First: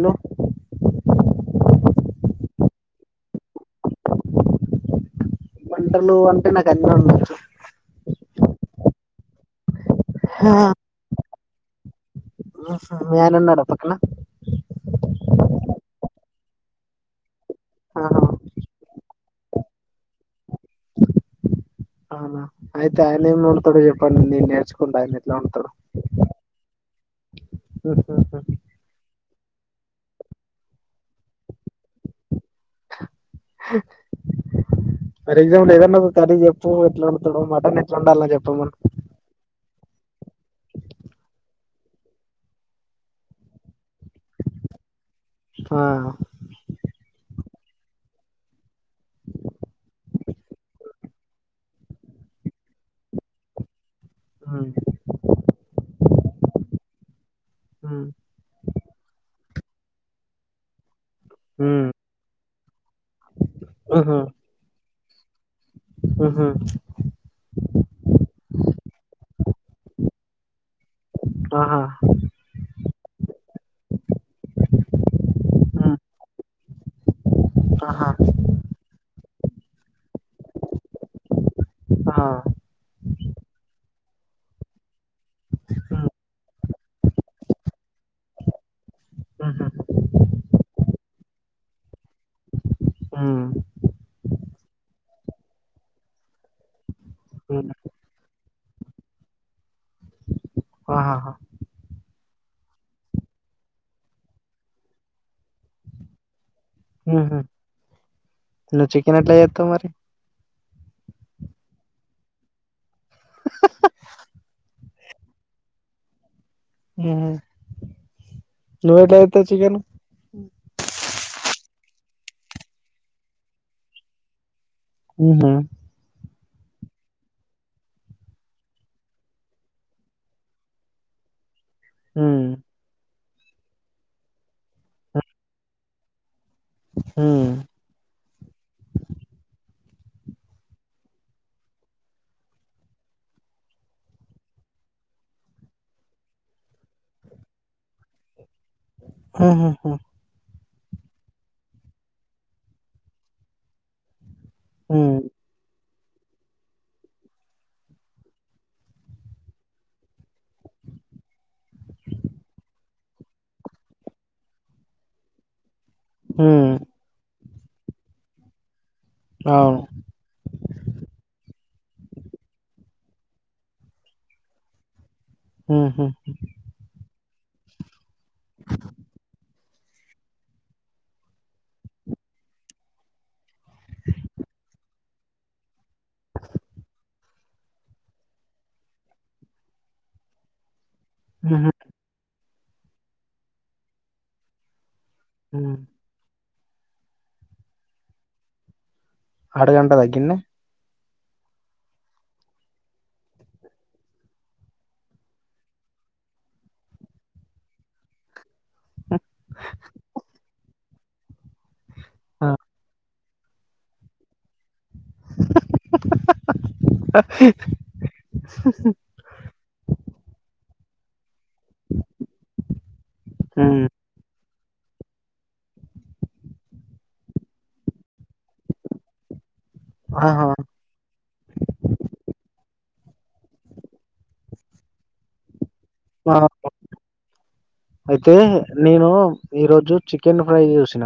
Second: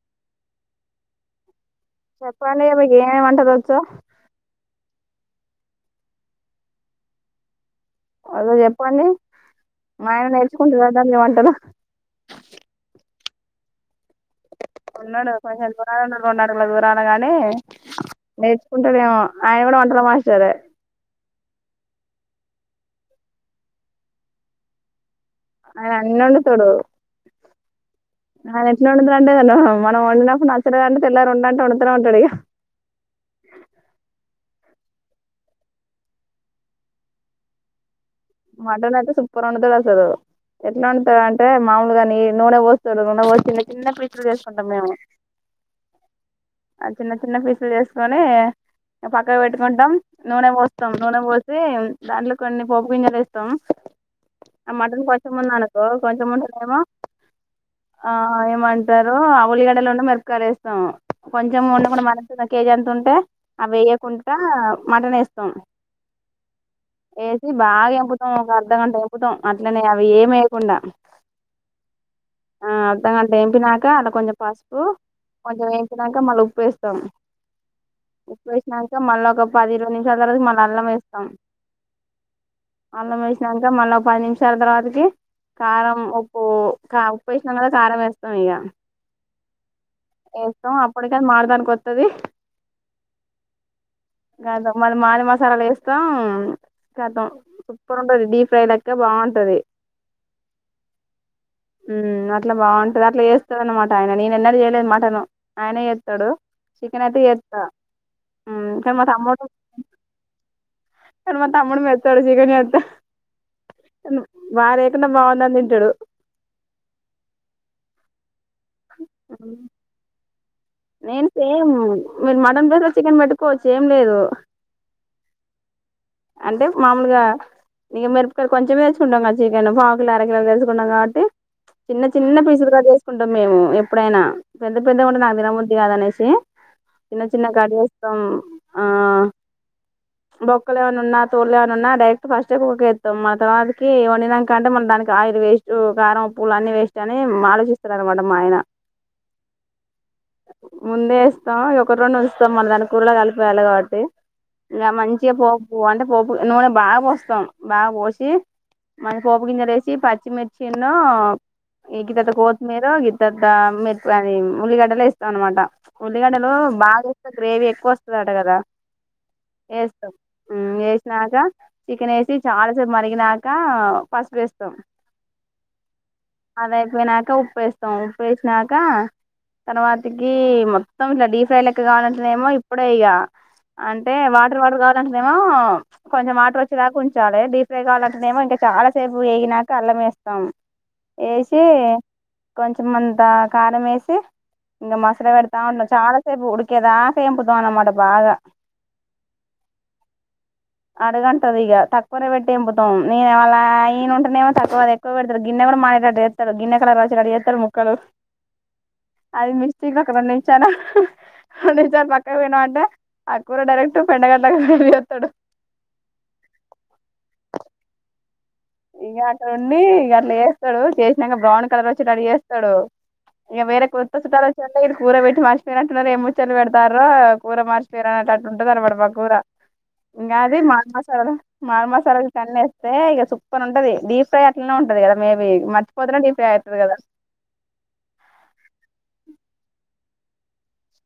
Hello చెప్పండి మీకి ఏం ఏం వంటలచో వంటలు అంటే నాకు అన్ని వుండొచ్చు అదో చెప్పండి మా ఆయన నేర్చకుంటడా దాన్ని వంటలు మీ ఆయన ఉన్నాడా పక్కనా ఉన్నాడు కొంచెం దూరంలో ఉన్నాడు రెండుడుల దూరానా గాని ఆహా నేర్చుకుంటాడేమో ఆయన కూడా వంటలు మాస్టర్ అవునా అయితే ఆయన ఏం అందుతాడో చెప్పండి నే నేర్చుకుంట ఆయన ఎట్లా వండుతాడో అ అన్నివొందుతాడు అది ఎట్లా ఉంటాద్ర అంటే తెలవదు మనం వన్ అండ్ హాఫ్ నచ్చలే అంటే తెల్లారు ఉండడాంటే వండుతునే ఉంటాడు ఇగ ఫర్ ఏదైనా కర్రీ చెప్పు ఎట్లా అమ్ముతాడు మటన్ ఎట్లా వండాలో చెప్పమను మటన్ అయితే సూపర్ అండుతాడు ఆ ఎట్లా వండుతాడు అంటే మాములుగా న నూనె పోస్తాడు నూనె పోస్తు కిన్న పీచలు చేసుకుంటాం మేము ఆ ఆ చిన్న చిన్న పీసులు చేసుకొని పక్కకు పెట్టుకుంటాం నూనె పోస్తాం నూనె పోసి దాంట్లో కొన్ని పోపు గింజలు వేస్త స్తాం హ్మ్ ఆ మటన్ కొంచెం ఉంది అనుకో కొంచెం ఉండ ఏమో హ్మ్ ఆ ఏమంటారు ఆ ఉల్లిగడ్డలు ఉండ మిరపకాయర వేస్తాం కొంచెం హ్మ్ ఉండకుండా మన కేజీ అంత ఉంటే అవి వెయ్యకుంటా మటన్ వేస్తాం ఉహు వేసి బాగా ఎం మ ఒక అర్ధగంట ఎంపుతాం అట్లనే అవి ఏం వేయకుండా ఆహా ఆ అర్ధగంట ఎంపినాక అలా కొంచెం పసుపు కొంచెం హ్మ్ వేంచినాక మళ్ళీ ఉప్పు వేస్తాం ఆహా ఉప్పు వేసినాక మళ్ళీ ఒక పది ఇరవై నిమిషాల తరవాకు మళ్ళీ అల్లం వేస్తాం ఆ అల్లం వేసినాక మళ్ళీ పది నిమిషాల తర్వాతకి కారం హ్మ్ ఉప్పు ఉప్పు వేసినా కారం వేస్తాం ఇక ఊహూ వేస్తాం అప్పటిక అ మాడడానికి వస్తది హ్మ్ గద మళ్ళీ మాది మసాలాలు వేస్తాం గతాం హ్మ్ సూపర్ ఉంటంది డీప్ ఫ్రై లక్క బాగుంటది ఆహాహా అట్లా బాగుంటది అట్లా చేస్తంది అనమాట ఆయన నేన ఎన్న చేయలేదు మటన్ ఆయన చేస్తాడు చికెన్ అయితే చేస్తా నవ్వు చికెన్ అట్ల చేతవ్ మరి ఇగ మ తమ్ముడు పెడతాడు ఇగ ని అంత వారేకుండా బాగుందని తింటాడు ఉ ఉ నవ్వుఎతే చికెన్ నేను సేమ్ మీరు మటన్ లేద చికెన్ పెట్టుకోవచ్చు ఏం లేదు ఉహు అంటే మామూలుగా ఇంగ మెరపకాయలు కొంచెం తెచ్చసుుకుంటాం కద చికెన్ పాకులు అరకిల తెచ్చుకుంటాం కాబట్టి చిన్న చిన్న హ్మ్ పీస్ కట్చే కుంటాం మేము ఎప్పుడైనా పెద్ద పెద్దగా ఉంటే నాకు తినబు కాద అనేసి చిన్న హ్మ్ చిన్న కార్యాస్తం ఆ బొక్కలు ఏమైన్నా ఉన్నా తోళ్ళలు ఏమైన్నా ఉన్నా డైరెక్ట్ ఫాస్ట్ కుక్కకిస్తాం మాన తర్వాతకి వంనాకంటే మనం దానికి ఆయిల్ వేస్ట్ కారం పూలు అన్నీ వేస్ట్ అని ఆలోచిస్తార అనమాట మా ఆయన ఉహు ముందే వేస్తాం ఒక రెండి ఉంచుతాం మన దాని కూరళ కలిపేయాలి కాబట్టి ఇగ హ్మ్. మంచింగ పో పు అంటే పోపు నూనె బాగా పోస్తాం బాగా పోసి మన పోపు గింజర వేసి పచ్చిమిర్చిన్నో ఇతద్ద కొత్తిమీర ఇద్ద మ అ ఉల్లిగడ్డలు వేస్త తనమాట ఉల్లిగడలు హ్మ్. బాగా రెయిని ఎక్కువ వస్తుందట కదా అవును. వేస్త ఉమ్ వేసినాక చికెన్ వేసి చాలాసేపు మరిగినక పసుపు వేస్తాం ఉమ్ హు పోపు వేస్తాం వేసినాక తర్వా తికి మొత్తం ఇట్లా డీప్ ఫ్రై లెక్క కావాలంటేనేమో ఇప్పుడే ఇగ అంటే వాటర్ వాటర్ కావాలంటేనేమో కొంచెం వాటర్ వచ్చేదాక ఉంచాలి డీ ఫ్రై కావాలంటనేమో ఇంకా చాలాసేపు వేగినాక అల్లం వేస్తాం ఏసి హుహు. కొంచెం అంతా కారం వేసి ఇంగ మసాల పెడుతా హ్మ్. చాలా సేపు ఉడి కదా ఆశయం పోదువానమాట బాగా అడుగంటదా గిన్నె అడుగంటది ఇగ తక్కువనే పెట్టి ఎంపుతాం నేను వా ఈయన ఉంటేనేమో తక్కువ ఎక్కువ పెడతాడు గిన్నె కూడా మాడేటటు చేస్తాడు గిన్నె కలర్ వచ్చేటట్టు చేస్తాడు ముక్కలు అది మిస్టేక్ ఒక రెండు నిమిషా అ పక్కకి ఆ! పోయినవ్ ఆట అకూర డైరక్ట్ పెండగడ్ ఇగ అట్ల ఉండి అట్ల చేస్తుండు వచ్చాడు చేసినకా బ్రౌన్ కలర్ వచ్చి రెడీ చేస్తాడు ఇగ వేరే హ్మ్. కొత్త చుట్టాలు వచ్చ ఇడ అంటే కూర పెట్టి మర్చపోయినట్టున్నారు ఏ ముచ్చలు పెడతారో కూర మచపోయినారా అట్టుంటుంది అన్నమాట మా కూర ఇగా ఆహా! అది మారు మసాలా మాారు మసాలాలు తన్నెస్త సే ఇక సుప్పు సూపర్ గా ఉంటుంది డీప్ ఫ్రై అట్లానే ఉంటుంది కదా మే బి [unintelligible] అయితే నేను ఈరోజు చి చికెన్ ఫ్రై చేసిన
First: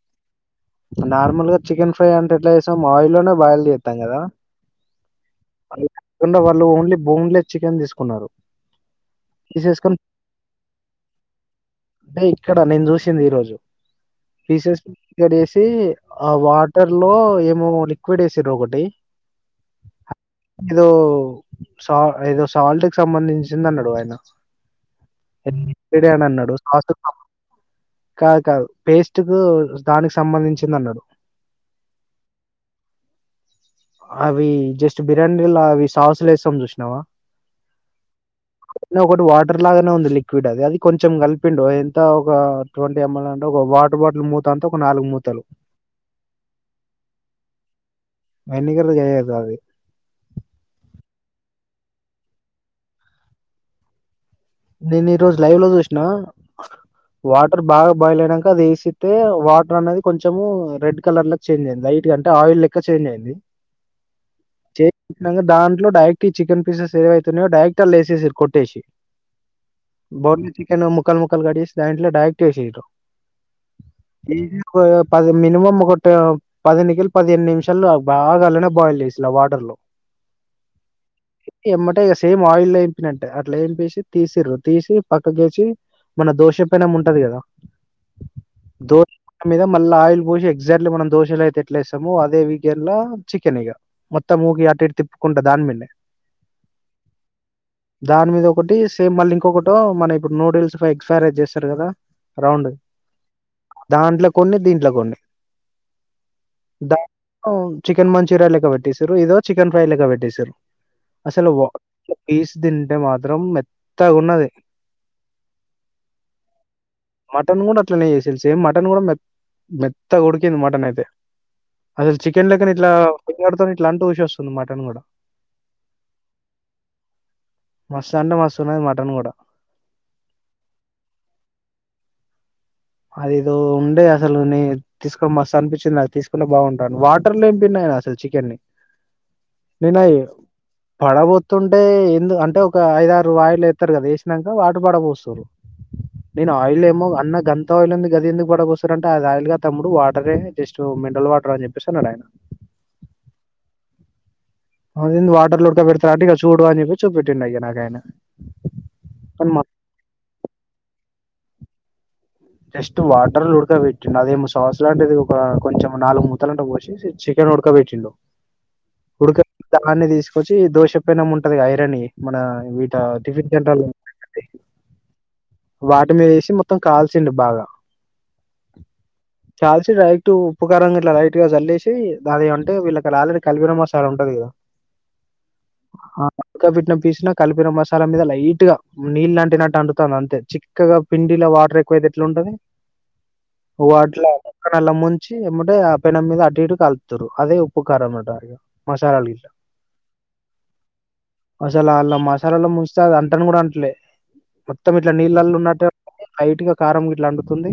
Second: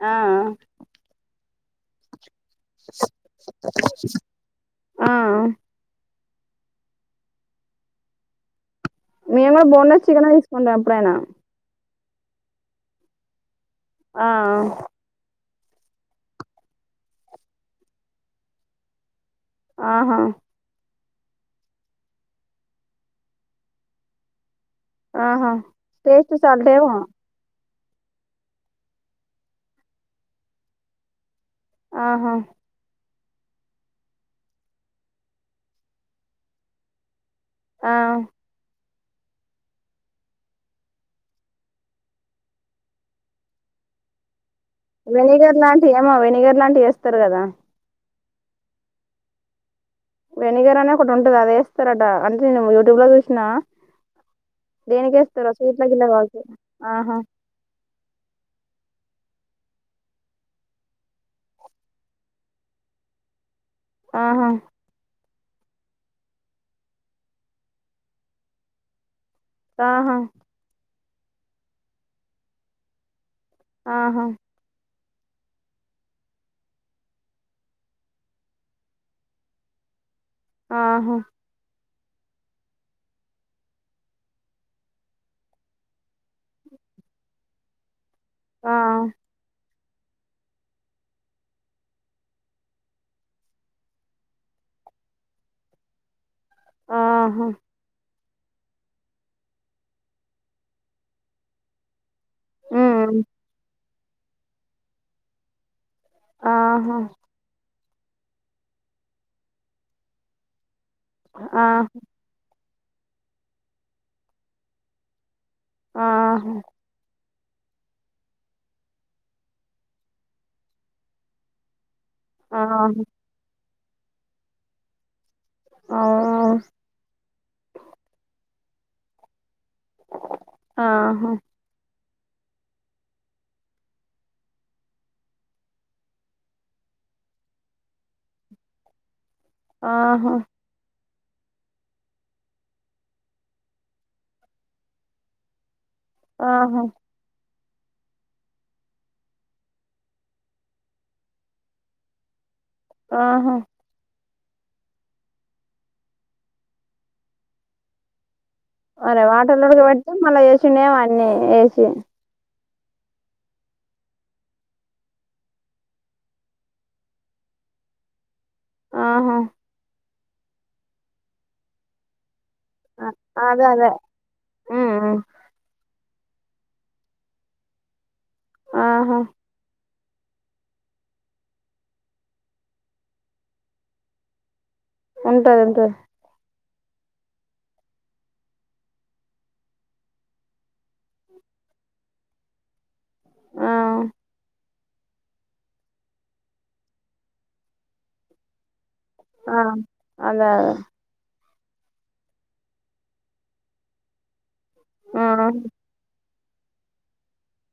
ఆ నార్మల్ గా చికెన్ ఫ్రై అంటె ఇట్లాసాం మాయిల్లోనే బాయల్ చేస్తాం కదా ఆ కుండా వాళ్ళు ఓన్లీ బోన్లెస్ చికెన్ తీసుకున్నారు మేము కూడా తీసేసుకొని బోన్లెస్ చికెన్ తీసుకుంటా ఎప్పుడైనా టే ఇక్కడ నేను చూసింది ఈ రోజు ఆఁ పొడి ఏసి ఆ వాటర్ లో ఏమో లిక్విడ్ ఏసిండ్రు ఒకటీ ఆహా జ్యో పో సాల్ ఏదో సాల్ట్ కి సంబంధించింది అన్నాడు ఆయన ఆహా [unintelligible] టేస్ట్ అన్నాడు సాల్ట్ ఏమో [unintelligible] కాదు కాదు పేస్ట్ కు దానికి సంబంధించింది అన్నారు ఆ హాఁ అవి జస్ట్ బిర్యానీలా అవి సాస్లు ఏస్తాం చూసినవా ఆ ఒకటి వాటర్ లాగానే ఉంది లిక్విడ్ అది, అది కొంచెం కలిపిండు ఎంత ఒక ట్వంటీ ఎమ్ ఎల్ అంటే ఒక వాటర్ బాటిల్ మూ వెనిగర్ లాంటివి ఏమో వెనిగర్ లాంటివి చేస్తారు కదా ఎన్నిగంట్లకి జరుగుతది వెనిగర్ అనీ ఒకటి ఉంటది అది ఏస్తారట అంటే నేను యూట్యూబ్ లో జూసినా నేను ఈ రోజు లైవ్ లో చూసిన ఆహా వాటర్ బాగా బాయిల్ అయనంక అది ఏస్ గితే వాటర్ అనేది కొంచెము రెడ్ కలర్ లో చేంజ్ అయింది లైట్ గా అంటే ఆయిల్ లెక్క చేంజ్ అయ్యింది. ఆహా ఇంగ దాంట్లో డైరెక్ట్ ఈ చికెన్ పీసెస్ ఏవైతే ఉన్నాయో డైరెక్ట్ గా అన్ లో యేసేసిర్రు కొట్టేసి ఆహా బోన్లీ చికెను ముక్కల్ ముక్కల్ కట్ చేసి దాంట్ డైరెక్ట్ వేసిండ్రు ఆహా ఈ కొ పది మినిమం ఒకటి పదినికిల్ పదిహేను నిమిషాలు బాగా ఆలనే బాయిల్ చేసిలా వాటర్ లో ఆహ ఎమ్మటే ఇగ సేమ్ ఆయిల్ ఎంపినట్టే అట్ల ఎంపేసి తీసిర్రు తీసి పక్క కేసి మన దోషం పెనం ఉంటది కదా ఆ దో మీద మళ్ళా ఆయిల్ పోసి ఎగ్జాక్ట్లీ మనం దోశలు అయితే ఎట్లే ఏస్తామో అదే వికెన్ల చికెన్ ఇగ మొత్తం మూగి అటు ఇటు తిప్పుకుంటా దాని మీదే ఆహా దాని మీద ఒకటి సేమ్ మళ్ళీ ఇంకొకటో మన ఇప్పుడు నూడిల్స్ ఎగ్ ఫ్రైడ్ రైస్ చేస్తారు కదా రౌండ్ ఉమ్ దాంట్లో కొన్ని దీంట్లో కొన్ని ద ఆహా ఆ చికెన్ మంచూరియా లెక్క పెట్టశరు ఏదో చికెన్ ఫ్రై లెక్క పెట్టసరు అసలు వా ఆహ్ యిస్ తింటే మాత్రం మెత్ త్తగున్నది ఆహా మటన్ కూడా అట్లనే చేసిర్రు. సేమ్ మటన్ కూడా మెత్ మెత్తగుడికింది మటన్ అయితే. అసల్ చికెన్ ఆహ్ లెక్కనె ఇట్లా [unintelligible] పడుతన్నాయి. ఇట్లంటె ఊషోస్తుంది మటన్ కూడా. అవును మస్తంటె మస్ తున్నది మటన్ కూడా. ఆహా అదేదో ఉండే అస్సలు నీ తీసుకో మస్తు అనిపించింది. అది తీసుకున్నా బాగుంటాను. వాటర్లో ఏం తిన్నాయన అసలు చికెన్ని. ఆహో పడబొతుంటే ఏందో అంటే, ఒక ఐదారు వాయిలు ఎత్తారు కదా! ఏసినంక వాటరు పడబోస్తురు. నేను ఆహా ఆయిల్ ఏమో అన్న గన్ త ఉన్నింది గది ఎందుకు పడబోస్తారంటే, అది ఆయిల్గాద్ తమ్ముడు వాటరే జస్ట్ మినరల్ వాటర్ అని చెప్పేస్ అనన్నాడు ఆయన. ఆహా అదేంది వాటర్ లో ఉడకబెడతారా అంటే, ఇగ చూడు అని చెప్పి చూపెట్టిండు ఇగ నాక్ ఆయన. అరె వాటర్ లో ఉడకబెట్టుకొని, మల్ల చేస్ తినేవన్నీ ఏసి జస్ట్ వాటర్ లొ ఉడకబెట్టిండు. అదేమో సాస్ లాంటిది ఒక కొంచెం నాలుగు మూతలుంట పోసేసి చికెన్ ఉడకబెట్టిండు. ఆహా ఉడుక దాన్ని తీస్ వచ్చి దోష పెనం ఉంటది కదా ఐరన్వీ. మన బైట ఆ, టిఫిన్ అదే సెంటర్ లొ అదే ఉంటాయి చూడి ఉమ్ ఉమ్. వాటిలో వేసి మొత్తం కాల్చిండు బాగా. ఆహా ట్టుగా ఇటు ఉప్పు కారం గిట్ల లైట్గా చల్లేసి, దాదిగ అంటే, వీళ్ళకిడ ఆల్రెడీ కలిపిన మాసాల ఉంటది కదా! ఉంటది. ఉంటది. ఉక్కపెట్న పీసినా కలిపిన మసాలా మీద లైట్ గా నీళ్లంటినట్టు అంటుతాంది అంతే. చిక్కగా పిండిలో వాటర్ ఎక్కువైతే ఎట్లుంటది? ఆ వాటిలాగ అక్కనల ముంచి, ఎంబటే ఆ పెనం మీద అటు ఇటు కాలుతుర్రు. అదే ఉప్పుకారం అట ఇగ. మసాలాలు ఆ అదే అ మసాలా అల్లా మసాలాల్లో ముంచితే, అది అంటను కూడా అంటలే మొత్తం. ఇట్లా ఉమ్ నీళ్ళల్లో ఉన్నట్టె లైట్ గా కారం గిట్లా అంటుతుంది.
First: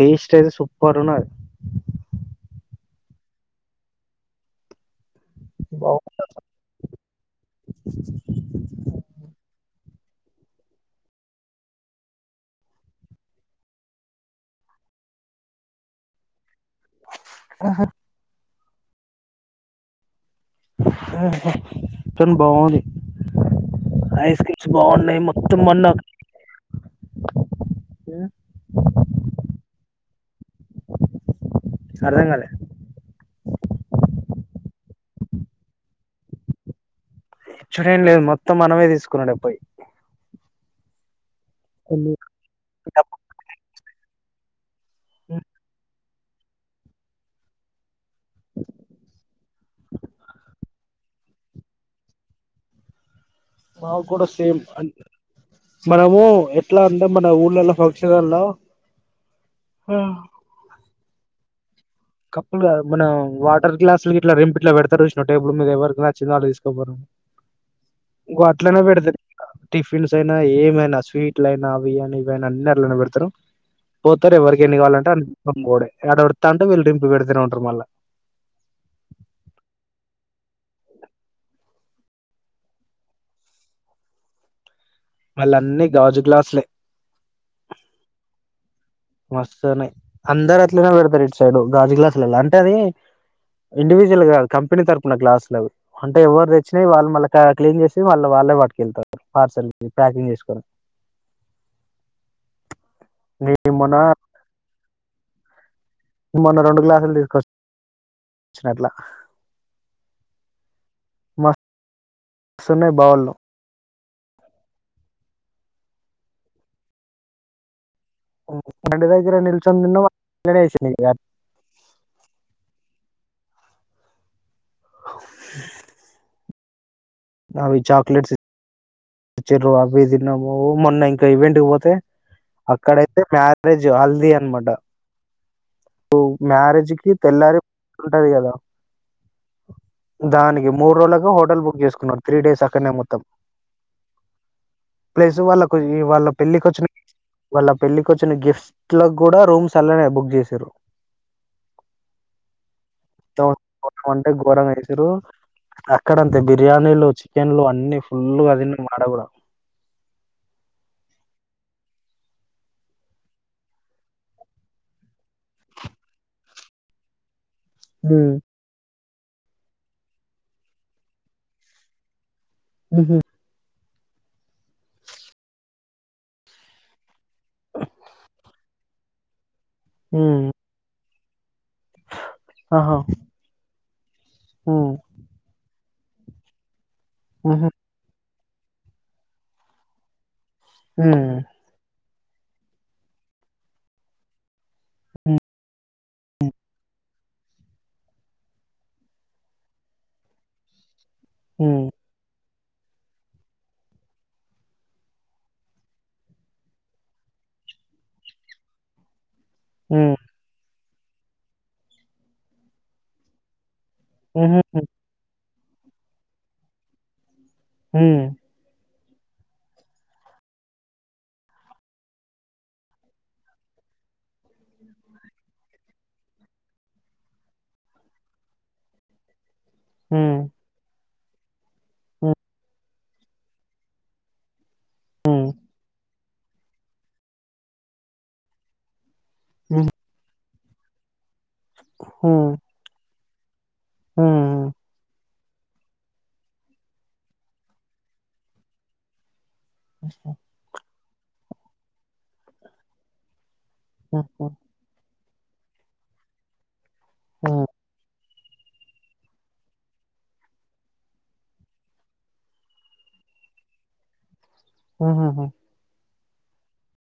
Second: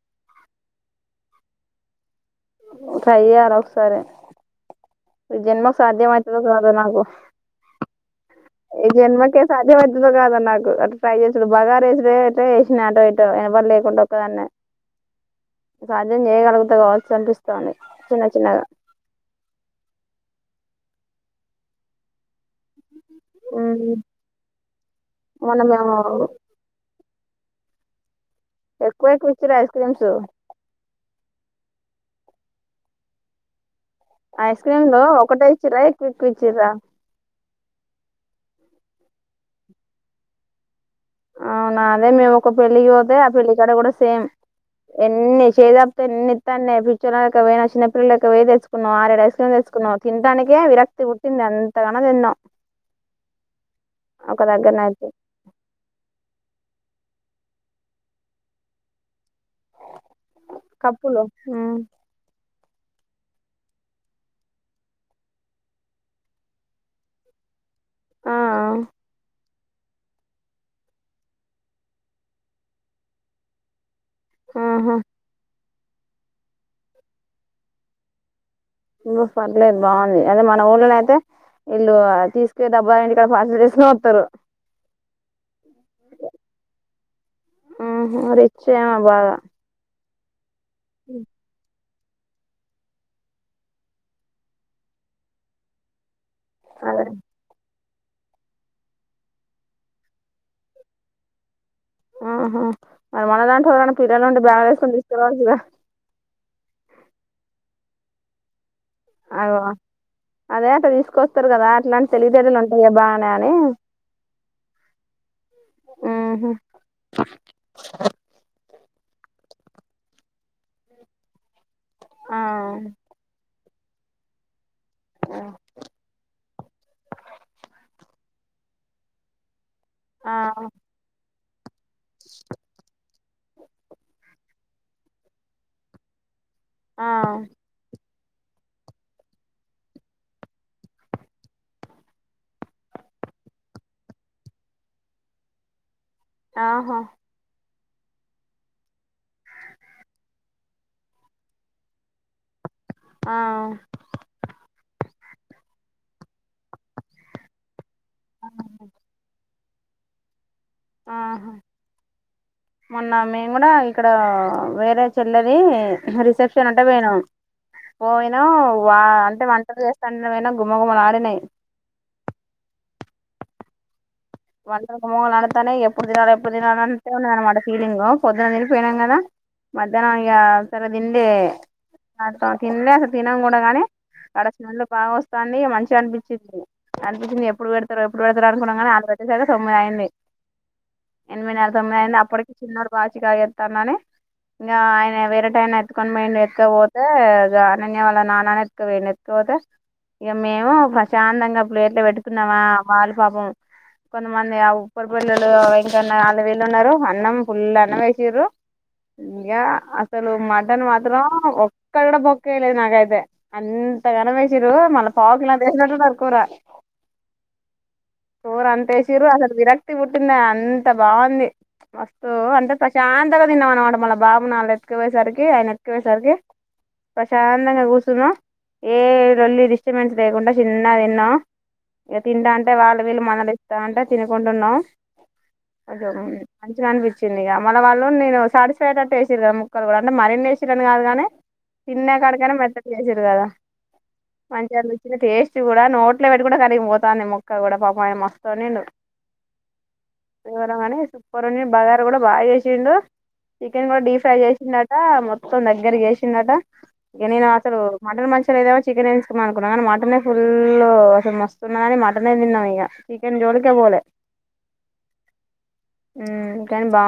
టేస్ట్ అయితే, సూపర్ ఉన్నది. ట్రై చేయరా ఒకసారి. ఈ జన్మకు బావు సాధ్యమైతదో కాదో నాకు. తుందో కాదొ నాకు అట్ల ట్రై చేసుడు, బాగారా రైసు కె ఎట్లనో చేసినా ఆటో ఇటో ఎవ్వర్ లేకుండా ఒక్కదాన్నే. సాధ్యం చేయగలుగు ఎంత కావచ్చు అనిపిస్తాంది. చిన్న చిన్నగా కానీ బాగుంది ఐస్ క్రీమ్స్ బాగున్నాయి మొత్తం మొన్న ఉమ్ క్క్రీమ్స్ అర్ధంగాలే ఐస్ క్రీమ్సు ఒకటే ఇచ్చిర్ర ఎక్కువ ఎక్కువ ఇచ్చరా ఇచ్చుడేం లేదు మొత్తం మనమే తీసుకున్నాడే పోయి అవునా అదే కొన్ని మేము ఒక పెళ్ళకి పోతే డబ్బు ఆ పెళ్లి కాడా కూడా సేమ్ ఎన్ని చేద్ ఎన్ని ఇత్తాండే పిచ్చి దానిలెక్క పోయిన చిన్న పల్ల లేక పోయి తెచ్చుకున్నా ఆరేడు ఐస్ క్రీమ్ తెచ్చుకున్నా తినడానికే విరక్తి పుట్టింది అంతగానం తిన మకుడా సేమ్ అంతే మనము ఎట్లా అంటే మన ఊళ్ళలో ఫంక్షన్అన్లా కప్పులు ఉమ్ కప్పుల్ కాదు మన వాటర్ గ్లాసు గిట్ల రెంపు గిట్ల పెడతారు చూసినవా టేబుల్ మీద ఎవరికీ నచ్చింది వాడు తీసుకపోరాని ఆ గొట్లనే పెడతది టిఫిన్స్ ఐన ఏమైనా స్వీట్లైన బిర్యాని అయిన అని అందులోనే పెడతారు పోతారు ఎవరికి ఎన్ని ఆహా కావాలంటే తీసుకొని పోవుడే వాడు ఓరుతటే వీళ్ళు డిం వేటు జీరో అంటారు మల్ల ఉమ్మ్ పర్దలేదు బాగుంది అదే మన ఊర్లో అయితే ఇళ్ళు తీసుకునే డబ్బా కాకా ఫాస్ట్ తీసుకొని వస్తారు మళ్ళ అన్ని గాజు గ్లాసులే చేమ బాగా మస్తున్నాయి అందరు అందరూ పెడుతారు ఇటు సైడ్ గాజు గ్లాస్ అంటే అది ఇండివిజువల్ కా కంపెనీ తరఫున గ్లాసులు అవి అంటే ఎవరు తెచ్చినవి అదే వాళ్ళు మల్ల క్లీన్ చేసి వాళ్లు వాళ్లే పట్టుకెళ్తారు పార్సల్ ప్యాకింగ్ చేసుకోని ఆహ మరి మనదా అంటే ఎవరయినా మొన్న పిల్లనుండి బాగ్ వేసుకొని తీస్ [unintelligible] మొన్న రెండు గ్లాసులు తీసుకొచ్చినట్లు కాదా అదే అట్లా తి మస్తు తీసుకొస్తారు కదా అట్లాంటి తెలివితేటలు ఉంటాయి వస్తున్నాయి బానే బావులు అని ఆహా [inaudible] ఆ ఆ చ్చ వగు ఆ దిినము మొన్న ఇం ఇగ ఈవెంట్ పోతే అక్కడైతే మ్యారేజ్ హల్దీ అన్నమాట ఆ మ్యారేజ్కి తెల్లారి ఉంటది కదా దానికి మూడు రోజులలకు హోటల్ బుక్ చేసుకున్నాడు త్రీ డేస్ అక్కనే మొత్తం ప్లేస్ వాళ్ళకు ఈ వాళ్ళ పెళ్ళికి వచ్చిన ఆహా వాళ్ళ పెళ్ళకి వచ్చిన గెస్ట్ల కూడా రూమ్స్ అలానే బుక్ చేసారు ఆ ంట గోరంగైసురు అక్కడంతే బిర్యానీలు చికెన్లు అన్నిీ ఫుల్ అది కడపుడ ఆహా మొన్న మేము కూడా ఇక్కడ వేరే చెల్లది రిసెప్షన్ అంటే పోేనాం ఉమ్ పోయినో వా అంటే వంటలు చేస్తండమైనా గుమ్మగుమలాడినాయి ఆహ వాళ్లకు మగ అన్నంటానే ఎప్పుడు తినాల ఎప్పుడు తినాల అంటన మామాట ఫీలింగ్ పద్దున తిని పోయినాంగాద మధ్యాహ్నం ఇక ఉమ్ ఆసరా ఇందే అసలు తినలే ఆహా అసలు తినం కూడా కానీ ఆడా స్మెల్ ఉమ్ బాగా వస్తంది మంచి చానపించట్లె అనిపించింది ఎప్పుడు హుహు. పెడతారు ఎప్పుడు పెడతారు కునం గాని‌ ఆ వచ్చే సారి తొమ్మిది అయింది హ్మ్. ఎనిమిదిన్నర తొమ్మిది అయింది అప్ అప్పటికి చిన్నొడు వాచి కాక్ చెత్తన్నానే ఇ అయన వేరటైన కొని వేడి ఎకపోతే ఇ అనన్య వాళ్ళ నాన్ననే ఎత్తుకపోయిందు ఎత్తుకపోతే ఇక మేము చానంగా హ్మ్. ప్లేట్లో పెట్టుకొని నామా వాళ్ళు పాపం కొంతమంది ఆ ఉప్పరి పల్లోలు వెంకన్న వాళ్ళ వీళ్లు ఉన్నారు అన్నం ఫుల్ అన్నం వేసింద్రు ఇంకా హ్మ్. అసలు మా టన్ మాత్రం ఒక్కడు కూడా బొక్క వేయలేదు నాకైతే అ గనం వెసిర్రు హుహుహు. మళ్ళీ పావుకి వేసినట్టు ఉన్నారు కూర హ్మ్. కూర అన్ వేసిండ్రు అసలు విరక్తి పుట్టింది అంత బాగుంది వస్తు అంటే ప్రశాంతంగా తిన్నాం అనమాట మళ్ళ బాబును వాళ్ళు ఎత్తుకుపోయేసరికి ఆయన ఎతుకుపోయేసరికి ప్రశాంతంగా కూర్చున్నా ఏ లొల్లి డిస్ట్రబెన్స్ హ్మ్. లేకుండా చిన్న గా తిన్నా నా ఇక హ్మ్. తింటా అంటే వాళ్ళ మనలే అంటే తినకుంటున్నాం హ్మ్. మంచిగా అనిపించింది ఇక మళ్ళ వాళ్ళు నేను సాటిస్ఫైడ్ట్టే మరి ముక్కలు కూడాంట మరి చినర్ కాదుగానే చిన్న హుహు. కడకనే మెత్తగా చేసిండ్రు కదా హ్మ్. మంచిగా అనిపించింది టేస్ట్ కూడా నోట్లో పెట్టు కూడా కలిగిపోతుంది ముక్క కూడా పాపం ఆయమ పన్నెండు ఇవ్వాలమనేసి పూరినీ బాగారా కూడా బాగా చేసిండు చికెన్ కూడా డీప్ ఫ్రై హుహు. చేసిందట మొత్తం తో దగ్గర జేషిండాటా ఇగ నేను హ్మ్. అసలు మటన్ మంచి అసలు నేనోమో చికెన్ వేసుకుందాం అనుకున్నా కానీ మటనే ఫుల్ అసలు మస్తున్నదని మటనే తిన్నాం ఇగ చికెన్ జోలికే పోలే ఆహ హ మ్ కానీ బా